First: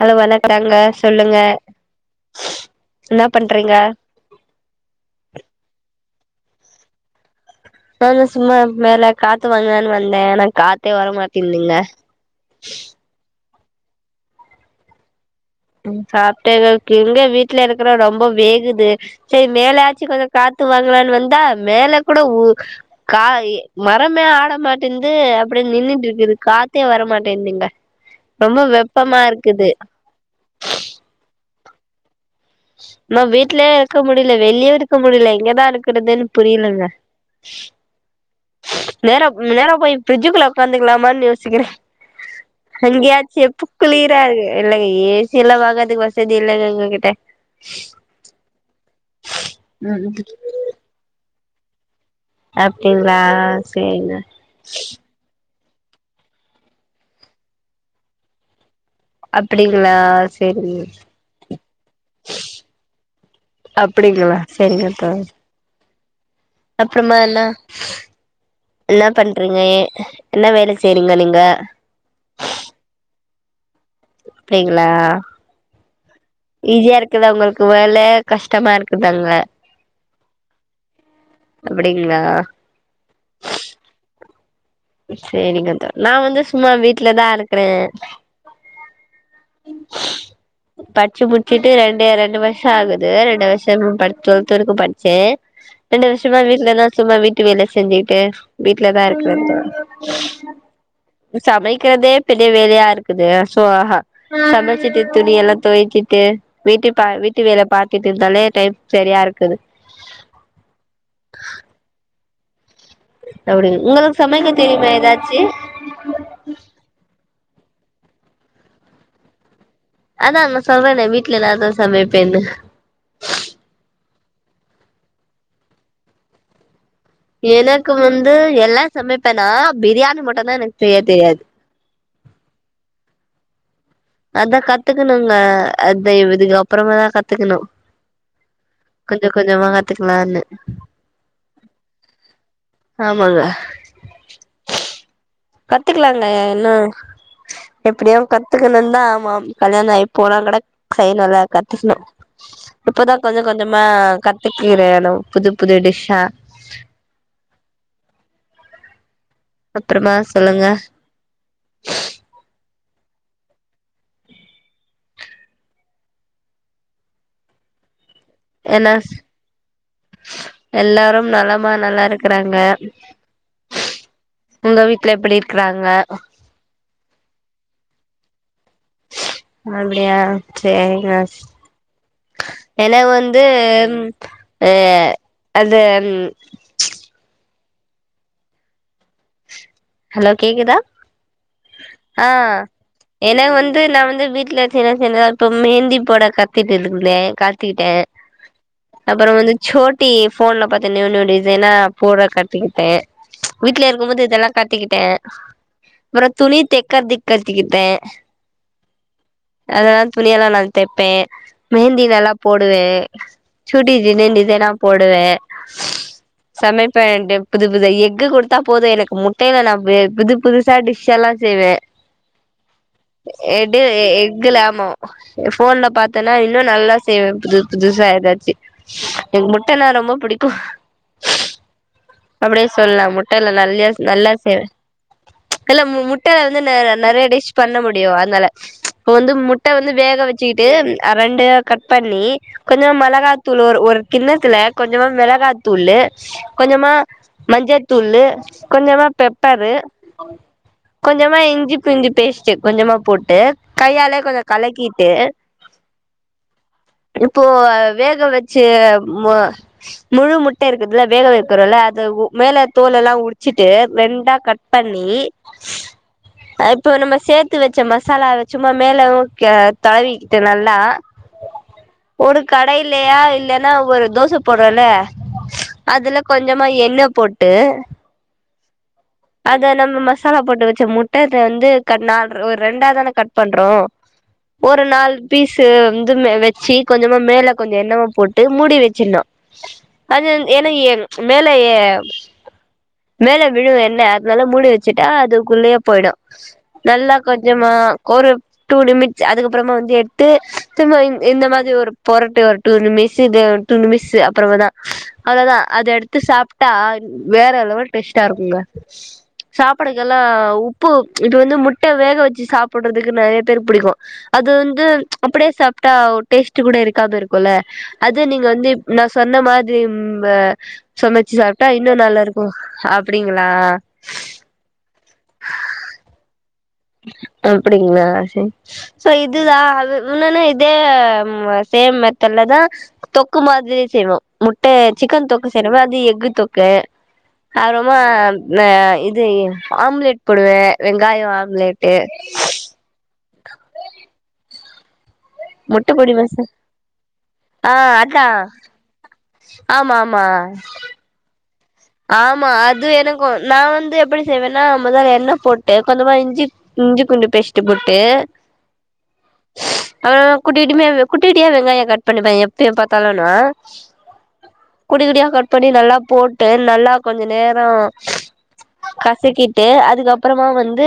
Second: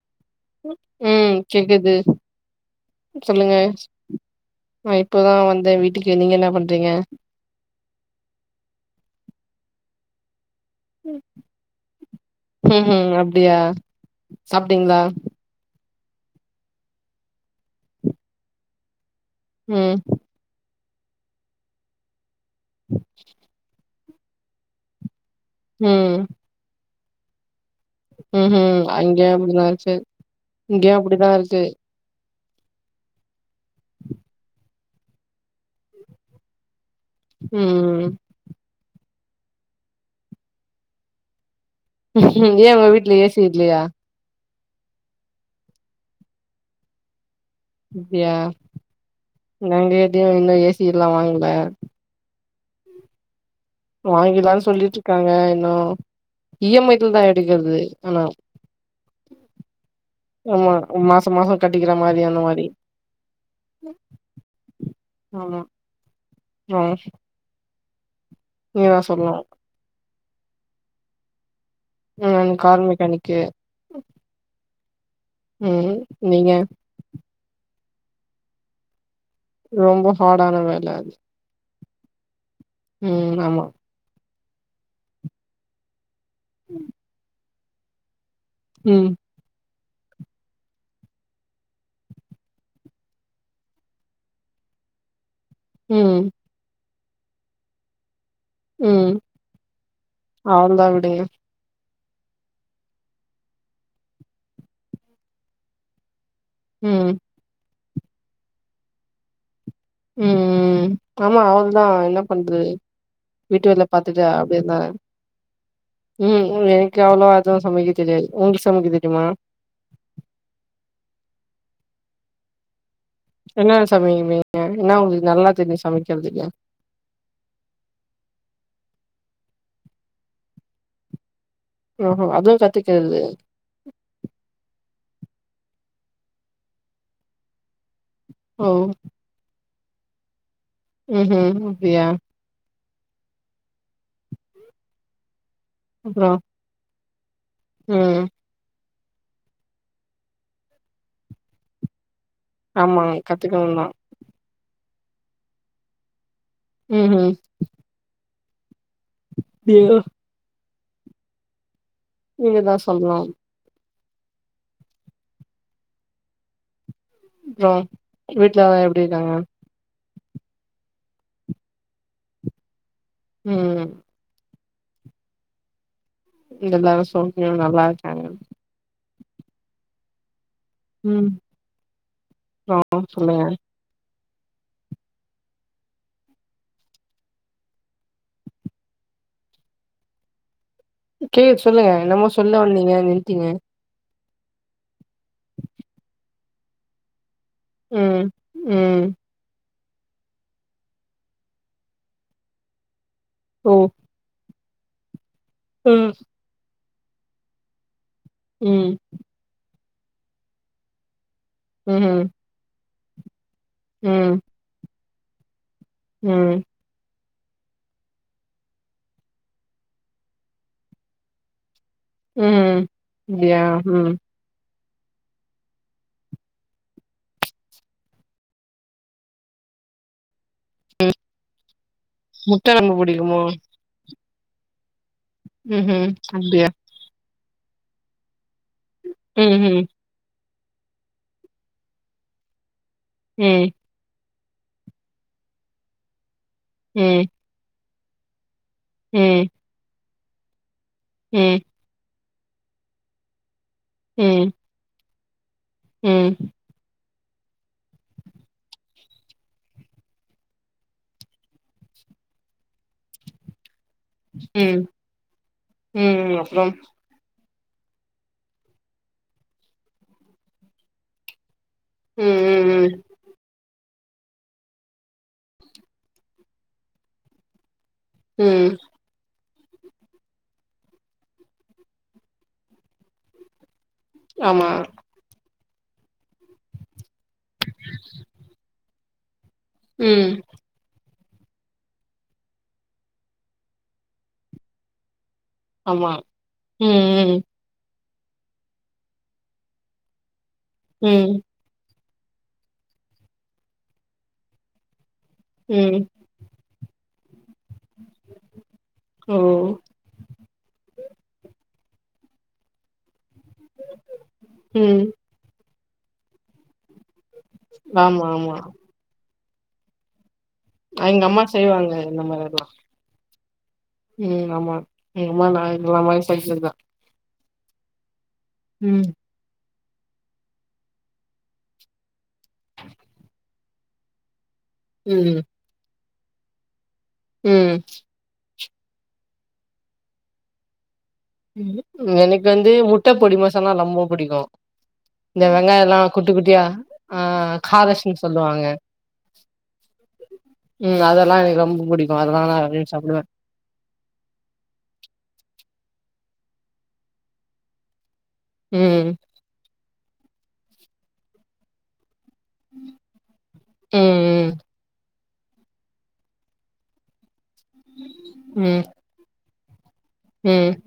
Hello வணக்கங்க சொல்லுங்க உம் கேக்குது என்ன சொல்லுங்க பண்றீங்க நான் இப்போதான் வந்தேன் வீட்டுக் கு நீங்க என்னா பண்றீங்க நானு சும்மா மேல காத்து வாங்கலானு வந்தே ஆனா காத்தே வரமாட்டேன்துங்க சாப்ட்டீங்ளா உம் சாப்ட்டேங்க கீ எங்க வீட்ல இருக்கற ரொம்ப வேகுது செரி மேலே ம் ஆச்சு கொஞ்சோ காத்து வாங் வாங்கலானு வந்தா மேல கூட ஒரு கா இ மரமே ஆட மாட்டேன்து அப்டியே நின்னுட்டுருக்குது காத்தே வர மாட்டேன்துங்க உம் ஹும் அங்கயும் அப்டித்தான் சேர் இங்கயும் அப்டிதான் இருக்கு நம் வீட்லயும் இருக்க முடில வெளியவும் இருக்க முடில எங்கதான் இருக்கறதுன்னு புரியலங்க உம் உம் நேரா நேரா போய் ப்ரிட்ஜுக்குள்ள உக்காந்துக்கலாமான்னு யோசிக்கிறேன் ஏன் உங்க வீட்டு்ல ஏசி இல்லையா குளிரா இருக்கு இல்லங்க ஏ சி எல்லா வாங்கறதுக்கு வசதி இல்லங்க எங்ககிட்ட அப்படியா ம் ம் நாங்கதும் இன்னு ஏ சி எல்லா வாங்க ல அப்டிங்களா சேரிங்க வாங்கிலான்னு சொல்லிட்டு இருக்காங்க இ எம் ஐ த்துல தா எடுக்கறது ஆனா அப்படிங்களா ஆமா சேரிங்க மாச மாச கட்டிக்கிற மாரி அந்த மாரி அப்படிங்களா சேரிங்க தோ ஆமா ஆ அப்புறமால்லாம் நீங்கதா என்ன சொல்லணு பண்றீங்க ஏ என்ன வேலை செய்றீங்க நீங்க உம் கார் மெக்கானிக்கு அப்படிங்களா ம் நீங்க ஈஸியா இருக்குதா உங்களுக்கு வேல ல கஷ்டமா இருக்குதாங்க ரொம்ப ஹார்டான வேல அது அப்படிங்களா உம் ஆமா சரிங்க தோ நா வந்து சும்மா வீட்டுலதா இருக் இருக்கறே உம் படிச்சு முடிச்சுட்டு ரெண்டு ரெண்டு வருஷோ ஆகுது ரெண்டு வருஷமும் டுவெல்த் வரைக்கும் படிச்சே ரெண்டு ம், வருஷமா வீட்லதா சும்மா வீட்டு வேல செஞ்சுக்கிட்டு வீட்லதான் ம். இருக்க அவ்ளதான் விடுங்க. சமைக் சமைக்கிறதே பெரிய வேலயா இருக்குது சோ ஆ சமச்சிட்டு துணி எல்லா தொவச்சிட்டு வீட்டு பா ம், வீட்டு வேல பாத் கிட்டதல டைப் சரியா இருக்குது ம் ம் ஆமா அவளதா என்ன பண்றது அப்டி வீட்டு வேல உங்களுக்கு பாத்துட்டு சமைக்க அப்டியேதான் தெரியுமா ஏதாச்சு ம் எனக்கு அவ்ளோவா எது சமைக்க தெரியாது ஒங்ளுக்கு சமைக்க தெரிமா அதான் நா சொல்றனே வீட்ல எதாது சமைப்பேன்னு என்ன சமைப்பீங்க என்ன ஒங்களுக்கு நல்லா தெரியு சமக்கறதுக்கு எனக்கு வந்து எல்லா சமைப்பேன்னா பிரியாணி மட்டுதான் எனக்கு செய்ய தெரியாது ஓஹோ அதுவு கத்துகறது அதான் கத்துக்கணுங்க அத இதுக்கப்பறமாதா கத்துக்கணு ஓ! கொஞ்ச கொஞ்சமா கத் பாத்துக்கலானு ம் ம் அப்பியா ஆமாங்க கத்துக்கலாங்க அப்புறம்? என்ன எப்டியு ம். கத்துக்கனுன் ஆ ஆமாம் கல்யாண ஆயி போனா கட கை நல்லா கத்துக்கணு ஆமா இப்பதா கொஞ்ச கத்துக்கணும் கொஞ்சமா தான். கத்துக்கிறே லோ புது புது டிஷ்ஷா ம் ம் அப்பறமா சொல்லுங்க நீங்க தா சொல்ணு அப்புறோ வீட்ல எல்லா என்ன எப்டி இருக்காங்க எல்லாரும் நலமா நல்லா இருக்கறாங்க ம் உங்க வீட்ல எப்பிடி இருக்கறாங்க இங்க எல்லாரு சௌக்கியம் நல்லா இருக்காங்க அப்டியா சேரிங்க ம் என அப்றோ வந்து சொல்லுங்க எ அது ஹலோ கேக்குதா கே சொல்லுங்க என்னமோ சொல்ல ஆ வந்திங்க நின்ட்டீங்க ஏன்னா வந்து [unintelligible] இப்ப மெகந்தி போட கத்திட்டுருந்தே கத் திட்டே ம் ம் அப்பறோ வந்து சோட்டி ஃபோன்ல பாத்து நியூ நியூ டிசைனா போர கத்துக்கிட்டே ஓ வீட்ல இருக்கும்போது இதெல்லா கத்துக்கிட்டே ம் அப்ற துணி தெக் கதி கத்திகிட்டே உம் அதலா துணியல்லா நா தெப்பே மெஹந்தி ம்ஹூம் நல்லா போடுவே சுடி டிசைன் ம் டிசைனா போட் டுவே ம் சமைப்பே டி புது புது எக்கு குடுத்தா போது எனக்கு முட் டைல நா வெ புது புதுசா டிஷ் எல்லா செய்வே உம் எடு எக்குலாமோ ஃபோன்ல பாத்தன்னா இன்னு நல்லா செய்வே புது புதுசா எதாச்சி என் முட்டனா ரொம்ப புடிக்கு முட்ட அப்டியே ரொம்ப சொல்லா புடிக்குமோ முட்டைல நல்யா நல்ல [unintelligible] இல்லம் ம்ஹூம் முட்ட வந்து அப்டியா ந நறய டிஷ் பண்ண முடியு அத்னால வந்து முட்ட ம்ஹூம் வந்து வேக வச் சிட்டு அ ரெண்டு கட் பண்ணி கொஞ்சொ மெளகாத்தூள் ம் ஒர் ஒரு கிண்ணு துல கொஞ்சமா மெளகாத்தூளு கொஞ்ச உம் தூளு கொஞ்சமா பெப்பரு ஆ கொஞ்சமா ம் இஞ்சி பூண்டு பேஸ் சு கொஞ்சமா போட்டு கையால கொஞ்ச கலக்கிட்டு உம் இப்போ வேக வச்சு முழு முட்ட இருக்குதுல வேக வைக்றோல அந்த மேல தோல் எல்லா உறிச்சிட்டு ரெண்டா கட் ம் பண்ணி ம் அப்றம் இப்போ நம்ம சே வறுத்து வச்ச மசாலவ சும்மா மேல தடவிக்கிட்டு நல்லா ஒரு ம் ம் கடைல்லையா இல்ல ல ஒரு தோச போடுரல அதுல கொஞ்சோ மா என்ன போட்டு ம் அத நம்ம மசாலா போட்டு வச்ச முட்ட வந்து கட் நால ஒரு ரெண்டா தானே கட் பண்றோ ஆமா ஒரு நாள் பீஸ் ஸ வந்து வச்சு கொஞ்சோ கொஞ்ச மேல கொஞ்சோ எண்ண போட்டு முடி வச்சிருனு அது ம் எனக்கு ஏன் மேல ஏ மேல விழு [unintelligible] இல்ல அதுனால முடி வச்சுட்டா அது உள்ளயே போயிடு ஆமா ம் நல்லா ம் கொஞ்சமா ஒரு டூ நிமிட்ஸ் அதுக்கப்றமா வந்து எடுத்து து ம் இந்த மாதிரி ஒரு பொறட்டு ஒரு டூ நிமிஷ் இ டூ நிமிஷ் அப்றம தா அததா அத ம் எடுத்து சாப்ட்டா வேற லெவல் டேஸ்ட்டா இருக்குங்க ஓ சாப்பாடுக்கெல்லா உப்பு இது வந்து மு வேக வச்சு சாப்டுறதுக்குன்னே பேருக்கு புடிக்கு அது வந்து ம் அப்டியே சாப் டா டேஸ்ட் கூட இருக்காது இருக் ல அது ஆமா நீங்க ஆமா வந்து நா சொன்ன மாதி [unintelligible] அ எங்க சமச்சு அம்மா சாப்ட்டா இன்னு செய்வாங்க நல்லா இந்த இருக்கு மாரில்லா அப்படிங் ஆ ம் ஆமா எங்க அம்மா நா இந்த மாரி செஞ்சதுதா அப்டிங்களா ம் சோ இது தா இன்னொன்னு இதே சேம் மெத்தட்லதா தொக்கு மாதிரி செய்வோம் முட்ட ம் சிக்கன் தொக்கு செய்றோமே அது எக் க்கு தொக்கு அப்ரொமா ந இது ஆம்லெட் போடுவேன் வெங்க வெங்காய ஆம்லட் எனக்கு வந்து முட்ட பொடிமசன்னா ரொம்ப பிடிக்கும் இந்த வெங்காயம் முட்ட எல்லாம் பொடி குட்டி மசா குட்டியா ஆ ஆ காதஷன்னு அதா சொல்லுவாங்க ஆமா ஆமா ம் அதெல்லாம் எனக்கு ரொம்ப புடிக்கு அதெல்லா ஆமா நா அது விரும்பி சாப்டுவே எனக்கும் நான் வந்து எப்படி செய்வேன்னா முதல்ல எண்ணெ போட்டேன் கொஞ்சமா இஞ்சி இஞ்சி பூண்டு பேஸ்ட் போட்டு ம் அவ குட்டிடிம குட்டிிடடியா வெங்க கட் பண்ணிப்பேன் எப்ப ப்த்தாலும்னா ம் குட்டி குட்டியா கட் பண்ணி நல்லா போட் போட்டு நல்லா கொஞ்சம் நேரம் ம் கசக்கீ பொட்டு அது அதுக்கு அப்புறமா ம் வந்து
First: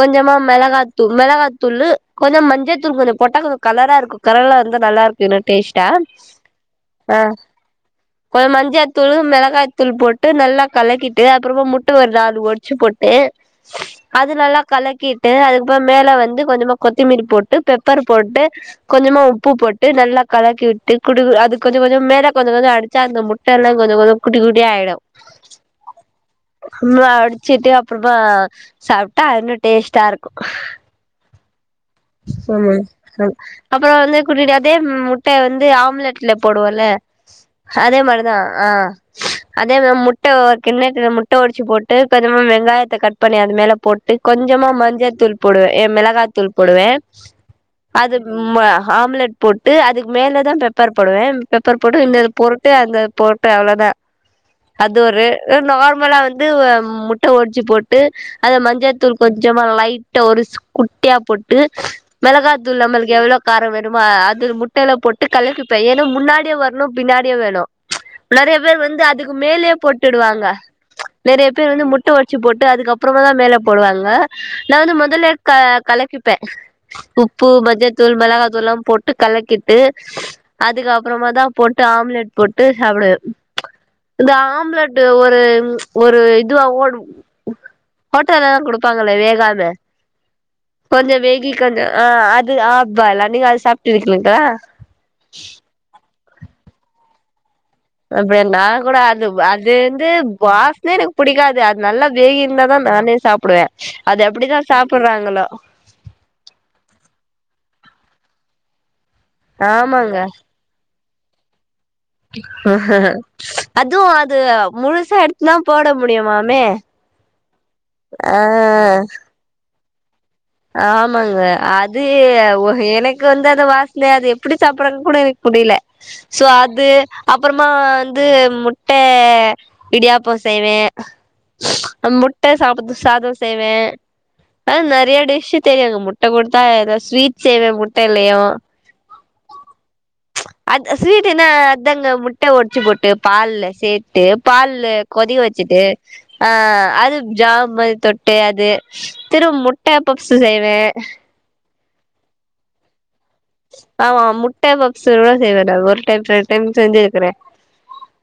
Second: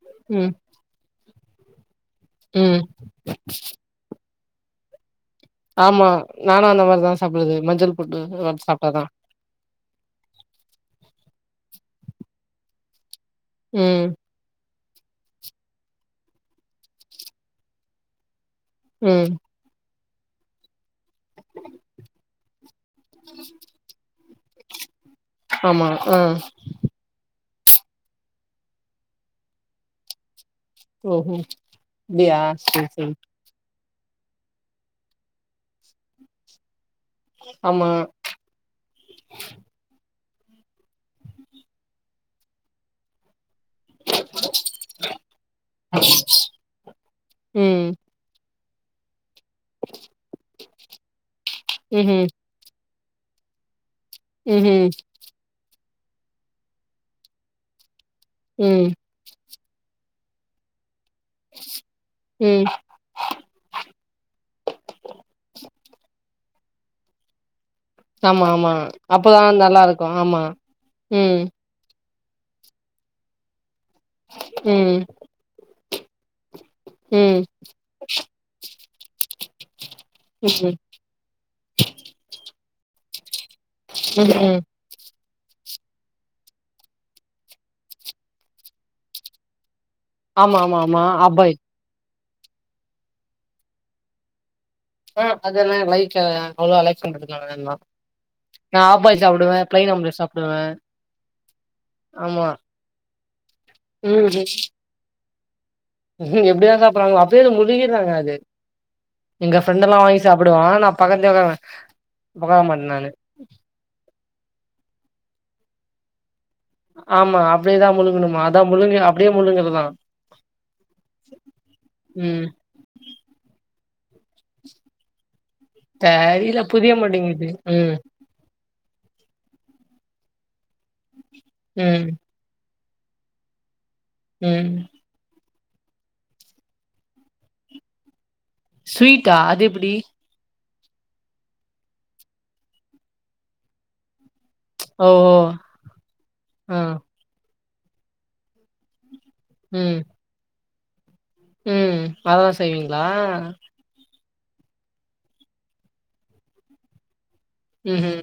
கொஞ்சமா ம் மிளகாத்து மிளகாத்து துள்ளு கொஞ்ச ம் மஞ்சத்தூள் கொஞ்சம் போட்டா கலரா இருக்கும் கரலா இருந்தா நல்லா இரு ஆமா நானும் அந்த ஆ மாரிதான் சாப்பிடுது மஞ்சள் பொட்டு கொஞ்சோ சாப்பிட்டாதான் மஞ்சத்தூளு மிளகாய்த்தூள் போட்டு நல்லா கலக்கிட்டு அப்புறமா முட்டை ஒரு நாலு ஒடிச்சு போட்டு ம் அதுநல்லா கலக்கிட்டு அதுக்கப்புறம் மேல வந்து கொஞ்சமா கொத்தமீலீ போட்டு பெப்பர் போட்டு கொஞ்சமா ம் உப்பு போட்டு நல்லா கலக்கி விட்டு குடு அது கொஞ்ச கொஞ்சம் மேல கொஞ்ச கொஞ்ச அடிச்சா அந்த முட்ட எல்லாம் கொஞ்ச கொஞ்ச குடி டி ஆயிடும் ஆமா ஆஹ்ம் சிட்டு அப்புறமா சாப்பிட்டா இன்னும் டேஸ்ட்டா இருக்கும் ஓஹோ அப்டியா செரி செரி அப்புறம் வந்து குட்டிட்டு அதே முட்டை வந்து ஆம்லெட்ல போடுவோல ஆமா அதே மாரிதான் ஆஹ்ம் அதே முட்டை கிண்ணட்ட முட்டை உடிச்சு போட்டு கொஞ்ச வெங்காயத்தை கட் பண்ணி அது மேல போட்டு கொஞ்சமா மஞ்சள்த்தூள் போடுவேன் மிளகாய்த்தூள் போடுவேன் ம் அது ம ஆம்லெட் போட்டு அதுக்கு மேலே தா பெப்பர் போடுவே பெப்பர் போட்டு இன்னை ம்ஹூம் பொருட்டு அந்த போட்டு அவ்ளோதா ம்ஹூம் அது ஒரு அஹ் நார்ம கும்பலா வந்து வா முட்ட ஒடிச்சு போட் டு அத ம் மஞ்சத்தூள் கொஞ்சோ ஞ்சமா லைட்டா ஒருஸ் குட் குட்டியா போட்டு ம் மெளகாத்தூள் நம்மளுக்கு எவ்ளோ காரோ வேணுமோ அஹ் அது முட்டைல போட்டு கலகிப்ப ஏன்ன முன்னா டியே வரணு பின்னாடியே வேணு ஆமாம் [unintelligible] வந்து அதுக்கு மேலயே போட்டுடுவாங்க ம் நெறைய பேர் வந்து முட் ட்ட ஓடச்சி போட்டு அதுக்கப்புறமா தா மேல போடுவாங்க நா வந்து ம் முதல்லயே கா கலக்கிப்பே ம் உப்பு மஞ்சத்தூள் மெளகாத்தூள்லா போட்டு கலக்கிட்டு ம் அதுக்கு அப்பறமா தா போட்டு ஆம்லெட் போட்டு சாப்டுவே இந்த ம் ஆம்லெட்டு ஒ ஒரு உம் ஒரு இதுவாவோடு ஹோட்டல்லல்லா குடுப்பாங்களே வேகாத ஆமா ஆமா ஆமா கொஞ்சோ வேகி ஆஃப்பாயில் கொஞ்சோ ஆ அ ந்து ஆப் பாய்ல் அஹ் நீங்க அது சாப்ட்டிருக்லிங்ளா அ அதெல்லா லை [unintelligible] லைஃப் [unintelligible] வேண்னா அ ப நா கூட அது வ அது பிளைன் ந்து ஆம்லெட் சாப்டுவே வாசனே எனக்கு புடிக்காது அது நல்லா வேகி ஆமா இருந்தாதா நானே சாப் புடுவே அது ம் எப்டிதா சாப்பிட்றாங்களோ எப்டிதா சாப்டுறாங்களோ [unintelligible] அது எங்க ஃரெண்ட்டல்லா ஆமாங்க வாங்கி சாப்புடுவா நா பக்கத்லயே உக்காருவ அதுவு அது முழுசா எடுத் துலா போட முடியுமா ஆமா அப்டியேதா முழுங்குணுமா அதா ஆ முழுங்கு அப்டியே முழுங்கறதா ஆமாங்க அது ஏ ம் ஒ எனக்கு வந்து அந்த வாச இல்ல அது எப்டி சாப்டறதுன் கூட எனக் முடில சோ தெரில அது புரிய மாட்டேங்குது அப்றமா ம் வந்து மு ட்டே இடியாப்போ செய்வே அ ம் முட்ட சாப்பது சாதோ செய்வே ம் அ நெறையா டே [unintelligible] முட்ட குடுத்தா எதா ஸ்வீட் செய்வே முட்டைலயு ஸ்வீட்டா அது எப்டி அது ஸ்வீட் என்ன அதாங்க முட்ட ஒடச்சு போட்டு பால்ல சேத்து பால்லு ஓ ஓ கொதிக வெச்சுட்டு அ ஆ அது ஜா மல் தொட்டு அது ம் திருமுட்டப் செய்வே ம் அதலா செய்வீங்ளா ஆமா முட் முட்ட பப்ஸு செய்வே ஒரு டைம் ரெண்டு டைம் செஞ்சுருகுறே உஹம்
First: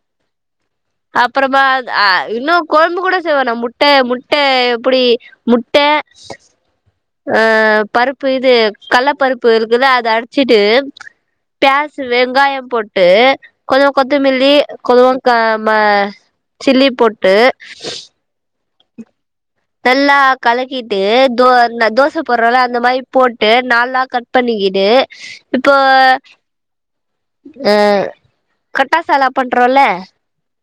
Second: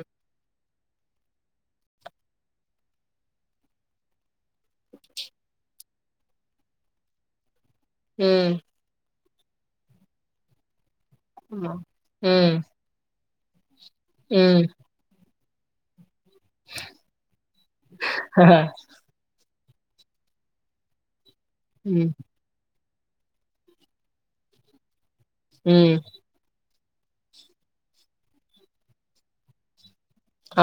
அப்றமா ஆஹ் இன்னு கொழம்பு கூட செய்வே நா முட்ட முட்ட எப்டி முட்ட ஆஹ் பருப்பு இது ம் கள்ளபருப் ப்ருக்கலா அத அடுச்சுட்டு ஆமா. பிளாசு வெங்காய ம் போட்டு கொஞ்சொ கொத்த மில்லி ம் கொஞ் காமா சில்லி போட்டு நல்லா கலகிட்டு தோ ம் தோச போடுறல அந்த மாரி போட்டு நாலா கட் பண்ணிகிட் டு இப்போ ம் அஹ் கட்டா சாலா பண்றோல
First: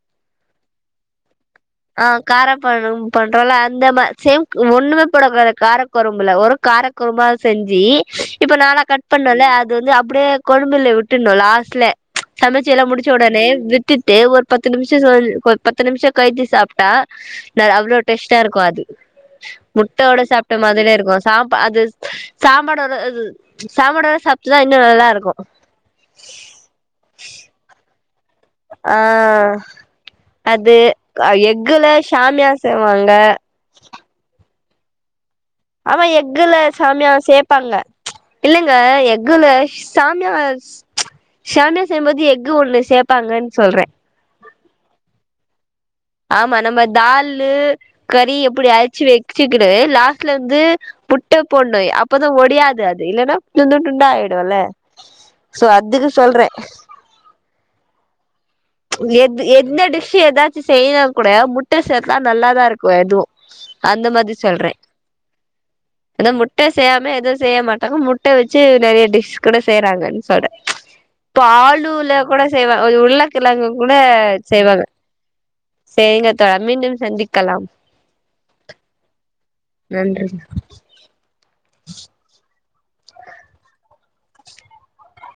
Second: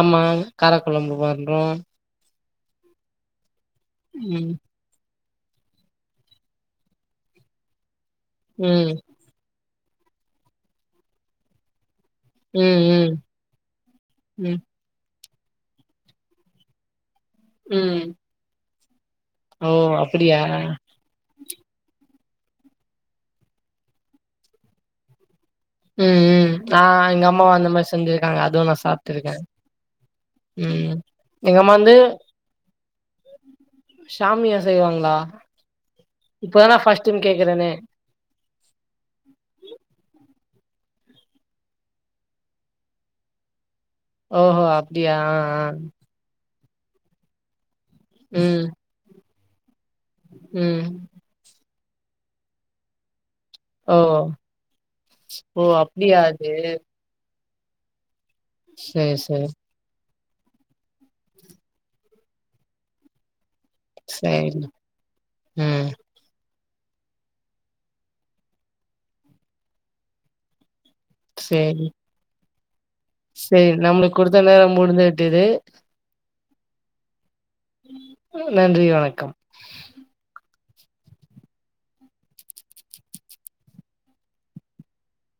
ஆமா காரகுழம்பு மாறி ஹம் ஆ கார பழம் பண்றோல இந்தப சேம் ம் ஒண்ணுமே உக்கடவ காரகுழம்புல ஒரு காரகுறமா செஞ்சி இப்ப நானா ம் கட் பண்ணல அத் அது வந்து அப்படியே கொழபுல விட்டுணும் லாஸ்ட்ல ம் சமைச்சு எல்லாம் முடிச்ச ம் உடனே விட்டுட்டு ஒரு ம் பத்து நிமிஷம் சோ ஒருப்பத்து நிமிஷம் கழிசி சாப்ட்டா அவ்வளோ ம் டேஸ்ட்டா இருக்கும் அது ஓ! முட்டையோட்டா அப்படியா? சாப்பிட்ட மாரியே இருக்கும் சாப்பா அது சாம்படு வர சாம்படு வர சாப்பிட்டுதான் இன்னும் நல்லா இருக்கும் உம் உம் ஆ எங்க அம்மா அந்த மாரி ங்கு ஆஹ் அது ம் எங்க எக்குல சஷாமியா செய்வாங்க சாமியா செய்வாங்களா ஆமா எகுல இப்பதா நா ஃபர்ஸ்ட் டைம் சாமியார் கேக்குறேனே. சேர்பாங்க ப்ச் இல்லைங்க எகுல சாமியா ப்ச் ஷாமியா செய்யும்போது எக்கு ஒண்ணு சேர்பாங்கன்னு சொல்ற ஓஹோ அப்படியா ஆஹ்ஹ ஆமா நம்ம தால்லு கறி ம் எப்படி அழிச்சு வெ சி கிட் து லாஸ்ட்ல வந்து ம் முட்ட போ னு அப்பதா ஒடியாது அது இல்லன்னா துண்டு ஓ! துண்டா ஆயிடுல ஓ! சோ அதுக்கு அப்டியா சொல்ற அது? ப்ச் சேரி எது சேரி எந்த டி து எதாச்சு செய்யனாக் கூட முட்ட சேத்துனா நல்லாதா இருக்கு எதுவு அந்த மாரி சேரி. சொல்றே ம் ஏனா முட் முட்டை செய்யாம எதுவு செய்ய மாட்டாங்க முட்ட வெச்சு நெறயா டிஷ் கூட செய்யறாங்கனு சொல்ற சேரி பாலுல கூட சேவ ஒரு உருள சேரி நம்மளுக்கு குடுத்த நேரோ முடிந்து விட்டது சேரிங்க தோழா மீண்டும் சந்தி நன்றி வணக்கம் நன்றி [inaudible] [inaudible]